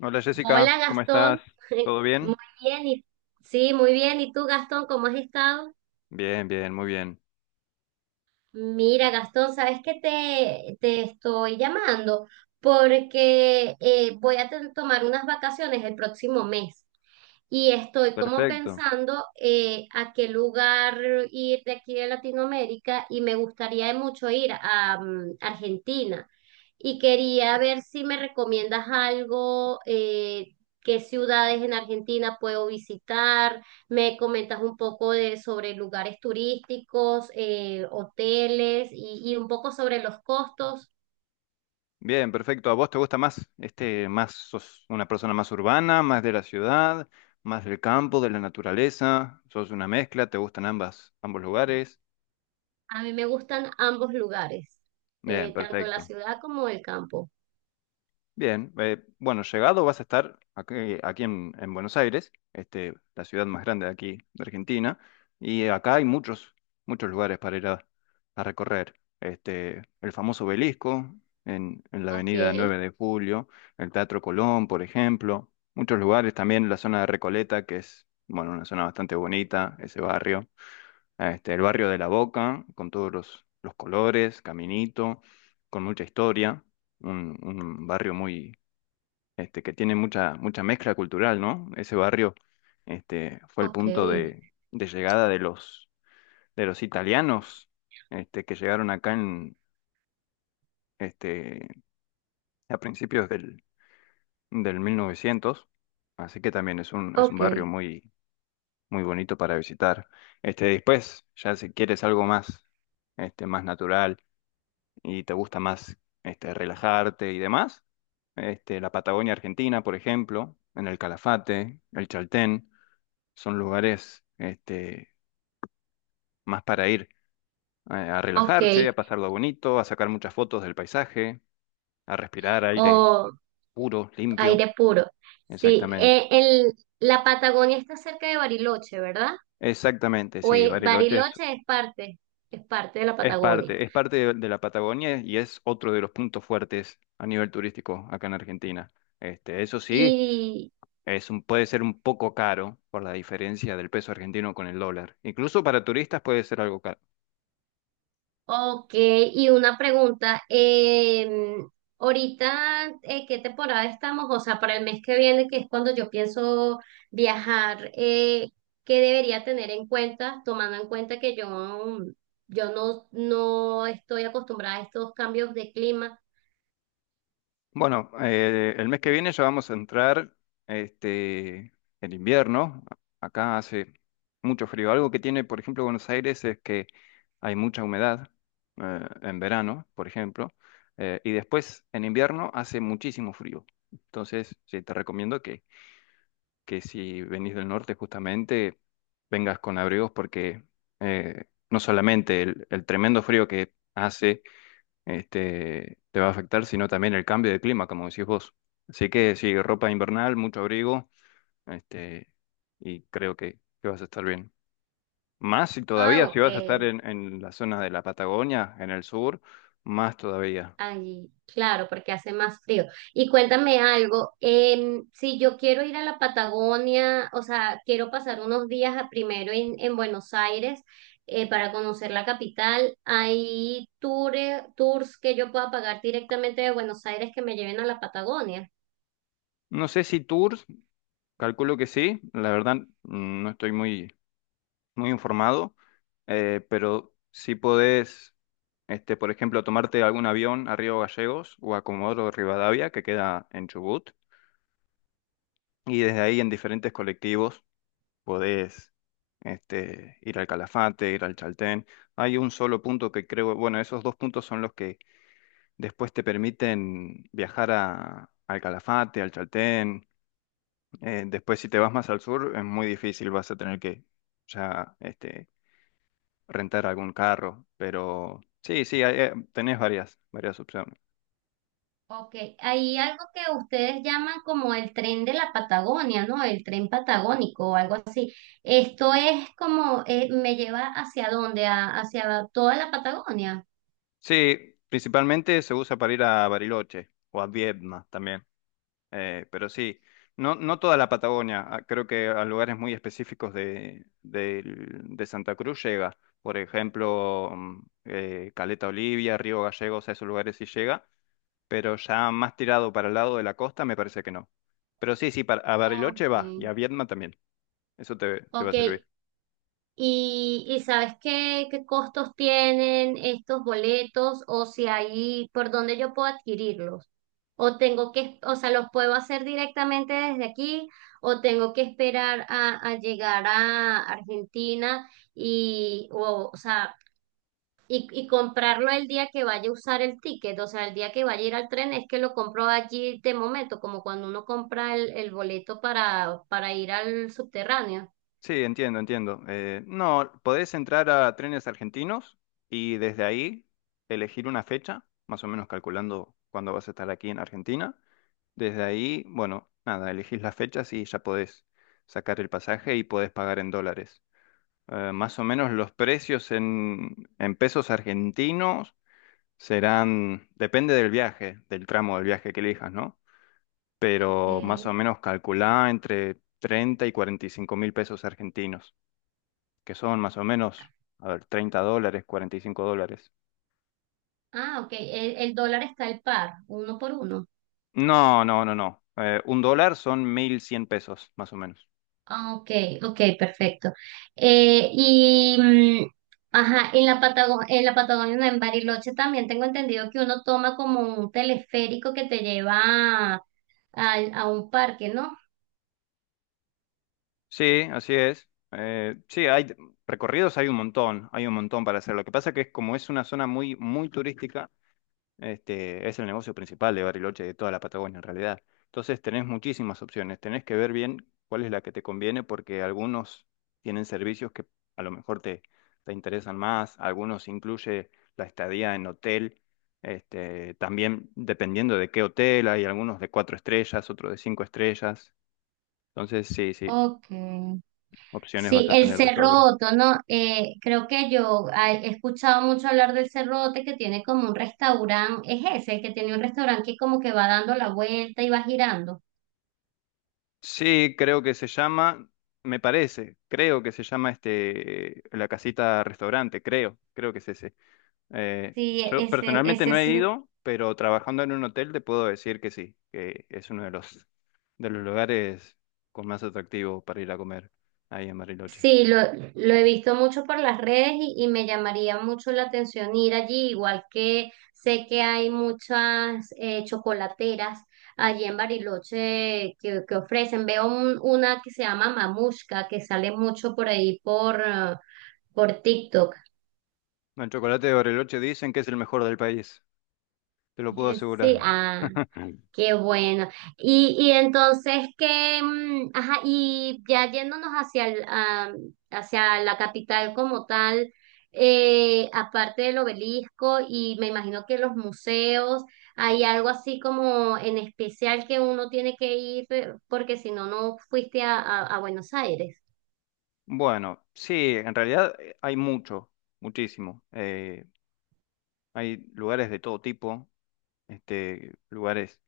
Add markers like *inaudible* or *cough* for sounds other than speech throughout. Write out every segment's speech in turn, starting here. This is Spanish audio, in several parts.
Hola Jessica, Hola ¿cómo estás? Gastón, *laughs* ¿Todo muy bien? bien, sí, muy bien. ¿Y tú, Gastón, cómo has estado? Bien, bien, muy bien. Mira, Gastón, ¿sabes qué te estoy llamando? Porque voy a tomar unas vacaciones el próximo mes y estoy como Perfecto. pensando, a qué lugar ir de aquí de Latinoamérica, y me gustaría mucho ir a Argentina, y quería ver si me recomiendas algo. ¿Qué ciudades en Argentina puedo visitar? Me comentas un poco sobre lugares turísticos, hoteles y un poco sobre los costos. Bien, perfecto. ¿A vos te gusta más más sos una persona más urbana, más de la ciudad, más del campo, de la naturaleza? ¿Sos una mezcla? ¿Te gustan ambas, ambos lugares? A mí me gustan ambos lugares, Bien, tanto la perfecto. ciudad como el campo. Bien, bueno, llegado vas a estar aquí, aquí en Buenos Aires, la ciudad más grande de aquí de Argentina, y acá hay muchos, muchos lugares para ir a recorrer. El famoso Obelisco en la Ok, avenida 9 de Julio, el Teatro Colón, por ejemplo, muchos lugares, también la zona de Recoleta, que es, bueno, una zona bastante bonita, ese barrio, el barrio de La Boca, con todos los colores, caminito, con mucha historia, un barrio muy que tiene mucha, mucha mezcla cultural, ¿no? Ese barrio, fue el ok, punto de llegada de los italianos, que llegaron acá en, este, a principios del 1900, así que también es un ok, barrio muy, muy bonito para visitar. Después, ya si quieres algo más, más natural y te gusta más, relajarte y demás, la Patagonia Argentina, por ejemplo, en el Calafate, el Chaltén. Son lugares más para ir a ok. relajarse, a pasarlo bonito, a sacar muchas fotos del paisaje, a respirar aire O puro, limpio. aire puro. Sí, Exactamente. La Patagonia está cerca de Bariloche, ¿verdad? Exactamente, O sí, Bariloche es, Bariloche es es parte de la es Patagonia. parte, es parte de la Patagonia y es otro de los puntos fuertes a nivel turístico acá en Argentina. Eso sí, Y puede ser un poco caro por la diferencia del peso argentino con el dólar. Incluso para turistas puede ser algo caro. ok, y una pregunta, ahorita, ¿qué temporada estamos? O sea, para el mes que viene, que es cuando yo pienso viajar, ¿qué debería tener en cuenta, tomando en cuenta que yo, yo no estoy acostumbrada a estos cambios de clima? Bueno, el mes que viene ya vamos a entrar este, el invierno. Acá hace mucho frío. Algo que tiene, por ejemplo, Buenos Aires es que hay mucha humedad en verano, por ejemplo, y después en invierno hace muchísimo frío. Entonces, sí, te recomiendo que si venís del norte justamente vengas con abrigos porque eh, no solamente el tremendo frío que hace te va a afectar, sino también el cambio de clima, como decís vos. Así que sí, ropa invernal, mucho abrigo, este, y creo que vas a estar bien. Más si Ah, todavía, si vas a estar ok. en la zona de la Patagonia, en el sur, más todavía. Allí, claro, porque hace más frío. Y cuéntame algo, si yo quiero ir a la Patagonia, o sea, quiero pasar unos días primero en Buenos Aires, para conocer la capital. ¿Hay tours que yo pueda pagar directamente de Buenos Aires que me lleven a la Patagonia? No sé si tours, calculo que sí, la verdad no estoy muy, muy informado, pero si podés, por ejemplo, tomarte algún avión a Río Gallegos o a Comodoro Rivadavia, que queda en Chubut, y desde ahí en diferentes colectivos podés ir al Calafate, ir al Chaltén. Hay un solo punto que creo, bueno, esos dos puntos son los que después te permiten viajar al Calafate, al Chaltén. Después si te vas más al sur es muy difícil, vas a tener que ya rentar algún carro. Pero sí, sí, tenés varias, varias opciones. Ok, hay algo que ustedes llaman como el tren de la Patagonia, ¿no? El tren patagónico o algo así. Esto es como, ¿me lleva hacia dónde? Hacia toda la Patagonia? Sí, principalmente se usa para ir a Bariloche o a Viedma también. Pero sí, no, no toda la Patagonia, ah, creo que a lugares muy específicos de Santa Cruz llega. Por ejemplo, Caleta Olivia, Río Gallegos, a esos lugares sí llega, pero ya más tirado para el lado de la costa me parece que no. Pero sí, sí, a Bariloche va y Okay, a Viedma también, eso te va a okay. servir. Y sabes qué costos tienen estos boletos o si hay por dónde yo puedo adquirirlos? ¿O tengo que, o sea, los puedo hacer directamente desde aquí o tengo que esperar a llegar a Argentina o sea, y comprarlo el día que vaya a usar el ticket? O sea, el día que vaya a ir al tren es que lo compro allí de momento, como cuando uno compra el boleto para ir al subterráneo. Sí, entiendo, entiendo. No, podés entrar a Trenes Argentinos y desde ahí elegir una fecha, más o menos calculando cuándo vas a estar aquí en Argentina. Desde ahí, bueno, nada, elegís las fechas y ya podés sacar el pasaje y podés pagar en dólares. Más o menos los precios en pesos argentinos serán, depende del viaje, del tramo del viaje que elijas, ¿no? Ok. Pero más o menos calculá entre 30 y 45 mil pesos argentinos, que son más o menos, a ver, $30, $45. Ah, ok. El dólar está al par, uno por uno. No, no, no, no. Un dólar son 1.100 pesos, más o menos. Ah, ok, ok, perfecto. Eh, y, mm, ajá, en la en la Patagonia, no, en Bariloche también tengo entendido que uno toma como un teleférico que te lleva a un parque, ¿no? Sí, así es. Sí, hay recorridos, hay un montón para hacer. Lo que pasa que es como es una zona muy, muy turística, es el negocio principal de Bariloche, de toda la Patagonia en realidad. Entonces tenés muchísimas opciones, tenés que ver bien cuál es la que te conviene, porque algunos tienen servicios que a lo mejor te interesan más, algunos incluye la estadía en hotel, también dependiendo de qué hotel, hay algunos de cuatro estrellas, otros de cinco estrellas. Entonces, sí, sí. Ok. Opciones Sí, vas a el tener de sobra. Cerroto, ¿no? Creo que yo, he escuchado mucho hablar del Cerrote, que tiene como un restaurante. Es ese, el que tiene un restaurante que como que va dando la vuelta y va girando. Sí, creo que se llama, me parece, creo que se llama la casita restaurante, creo que es ese. Sí, Yo personalmente ese no es, he ido, pero trabajando en un hotel te puedo decir que sí, que es uno de los lugares con más atractivo para ir a comer ahí en Bariloche. sí, lo he visto mucho por las redes, y me llamaría mucho la atención ir allí, igual que sé que hay muchas, chocolateras allí en Bariloche que ofrecen. Veo una que se llama Mamushka, que sale mucho por ahí por TikTok. Bueno, el chocolate de Bariloche dicen que es el mejor del país, te lo puedo Sí, asegurar. ah, *laughs* qué bueno. Y entonces que, ajá, y ya yéndonos hacia el, hacia la capital como tal, aparte del obelisco y me imagino que los museos, hay algo así como en especial que uno tiene que ir, porque si no, no fuiste a Buenos Aires. Bueno, sí, en realidad hay mucho, muchísimo. Hay lugares de todo tipo, lugares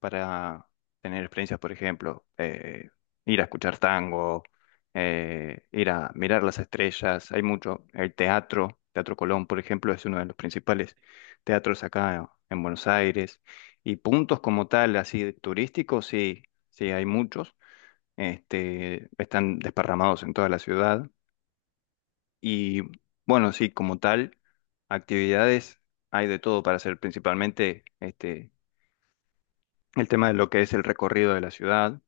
para tener experiencias, por ejemplo, ir a escuchar tango, ir a mirar las estrellas, hay mucho. El teatro, Teatro Colón, por ejemplo, es uno de los principales teatros acá en Buenos Aires. Y puntos como tal, así turísticos, sí, sí, hay muchos. Están desparramados en toda la ciudad. Y bueno, sí, como tal, actividades hay de todo para hacer, principalmente el tema de lo que es el recorrido de la ciudad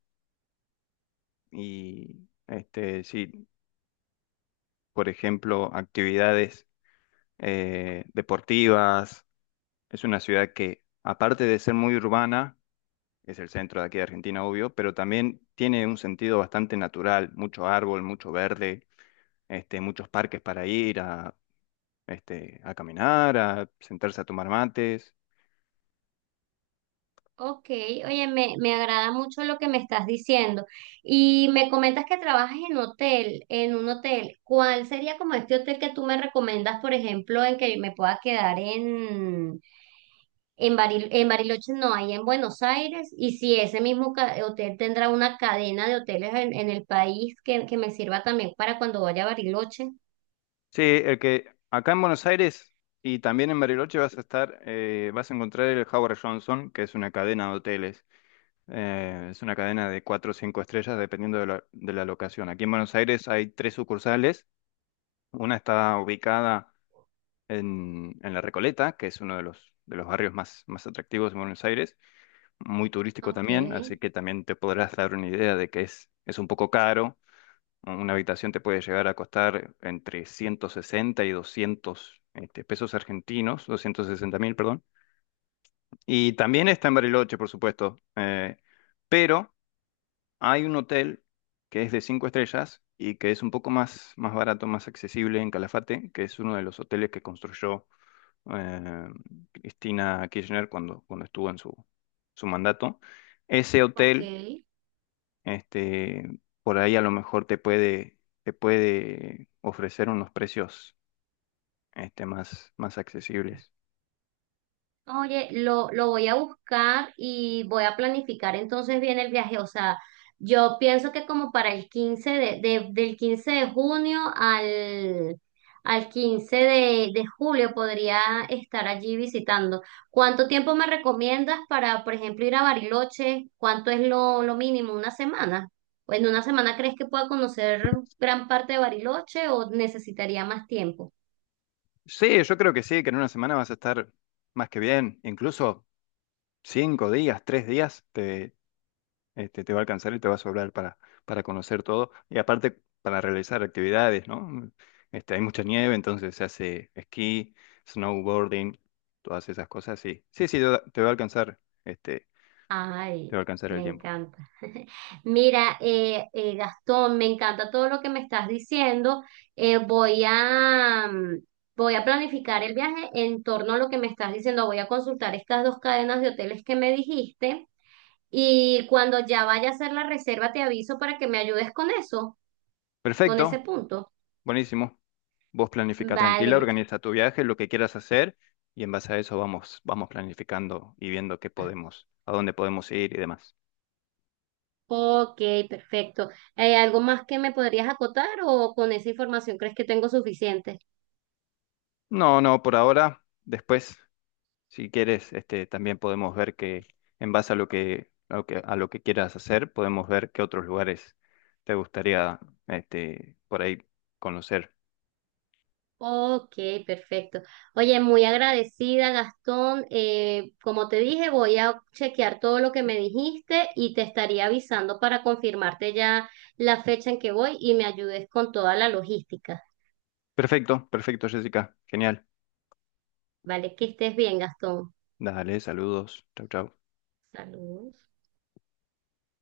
y sí, por ejemplo, actividades deportivas. Es una ciudad que, aparte de ser muy urbana, es el centro de aquí de Argentina, obvio, pero también tiene un sentido bastante natural, mucho árbol, mucho verde, muchos parques para ir a caminar, a sentarse a tomar mates. Ok, oye, me agrada mucho lo que me estás diciendo. Y me comentas que trabajas en hotel, en un hotel. ¿Cuál sería como este hotel que tú me recomiendas, por ejemplo, en que me pueda quedar en en Bariloche, no, ahí en Buenos Aires? Y si ese mismo hotel tendrá una cadena de hoteles en el país que me sirva también para cuando vaya a Bariloche. Sí, el que acá en Buenos Aires y también en Bariloche vas a estar, vas a encontrar el Howard Johnson, que es una cadena de hoteles. Es una cadena de cuatro o cinco estrellas dependiendo de la locación. Aquí en Buenos Aires hay tres sucursales. Una está ubicada en La Recoleta, que es uno de los barrios más, más atractivos de Buenos Aires, muy turístico Ok, también, así que también te podrás dar una idea de que es un poco caro, ¿no? Una habitación te puede llegar a costar entre 160 y 200 pesos argentinos, 260 mil, perdón. Y también está en Bariloche, por supuesto. Pero hay un hotel que es de cinco estrellas y que es un poco más, más barato, más accesible en Calafate, que es uno de los hoteles que construyó eh, Cristina Kirchner cuando estuvo en su mandato. Ese ok. hotel este, por ahí a lo mejor te puede ofrecer unos precios más, más accesibles. Oye, lo voy a buscar y voy a planificar entonces bien el viaje. O sea, yo pienso que como para el 15 de- del 15 de junio al 15 de julio podría estar allí visitando. ¿Cuánto tiempo me recomiendas para, por ejemplo, ir a Bariloche? ¿Cuánto es lo mínimo? ¿Una semana? ¿O en una semana crees que pueda conocer gran parte de Bariloche o necesitaría más tiempo? Sí, yo creo que sí, que en una semana vas a estar más que bien, incluso 5 días, 3 días, te va a alcanzar y te va a sobrar para conocer todo. Y aparte, para realizar actividades, ¿no? Hay mucha nieve, entonces se hace esquí, snowboarding, todas esas cosas, sí. Sí, sí, te va a alcanzar, este, te va Ay, a alcanzar el me tiempo. encanta. *laughs* Mira, Gastón, me encanta todo lo que me estás diciendo. Voy a, voy a planificar el viaje en torno a lo que me estás diciendo. Voy a consultar estas dos cadenas de hoteles que me dijiste y cuando ya vaya a hacer la reserva te aviso para que me ayudes con eso, con ese Perfecto, punto. buenísimo. Vos planifica tranquila, Vale, organiza tu viaje, lo que quieras hacer y en base a eso vamos planificando y viendo qué podemos, a dónde podemos ir y demás. ok, perfecto. ¿Hay algo más que me podrías acotar o con esa información crees que tengo suficiente? No, no, por ahora, después, si quieres, también podemos ver que en base a lo que, a lo que quieras hacer, podemos ver qué otros lugares te gustaría, por ahí conocer. Ok, perfecto. Oye, muy agradecida, Gastón. Como te dije, voy a chequear todo lo que me dijiste y te estaría avisando para confirmarte ya la fecha en que voy y me ayudes con toda la logística. Perfecto, perfecto, Jessica. Genial. Vale, que estés bien, Gastón. Dale, saludos. Chau, chau. Saludos.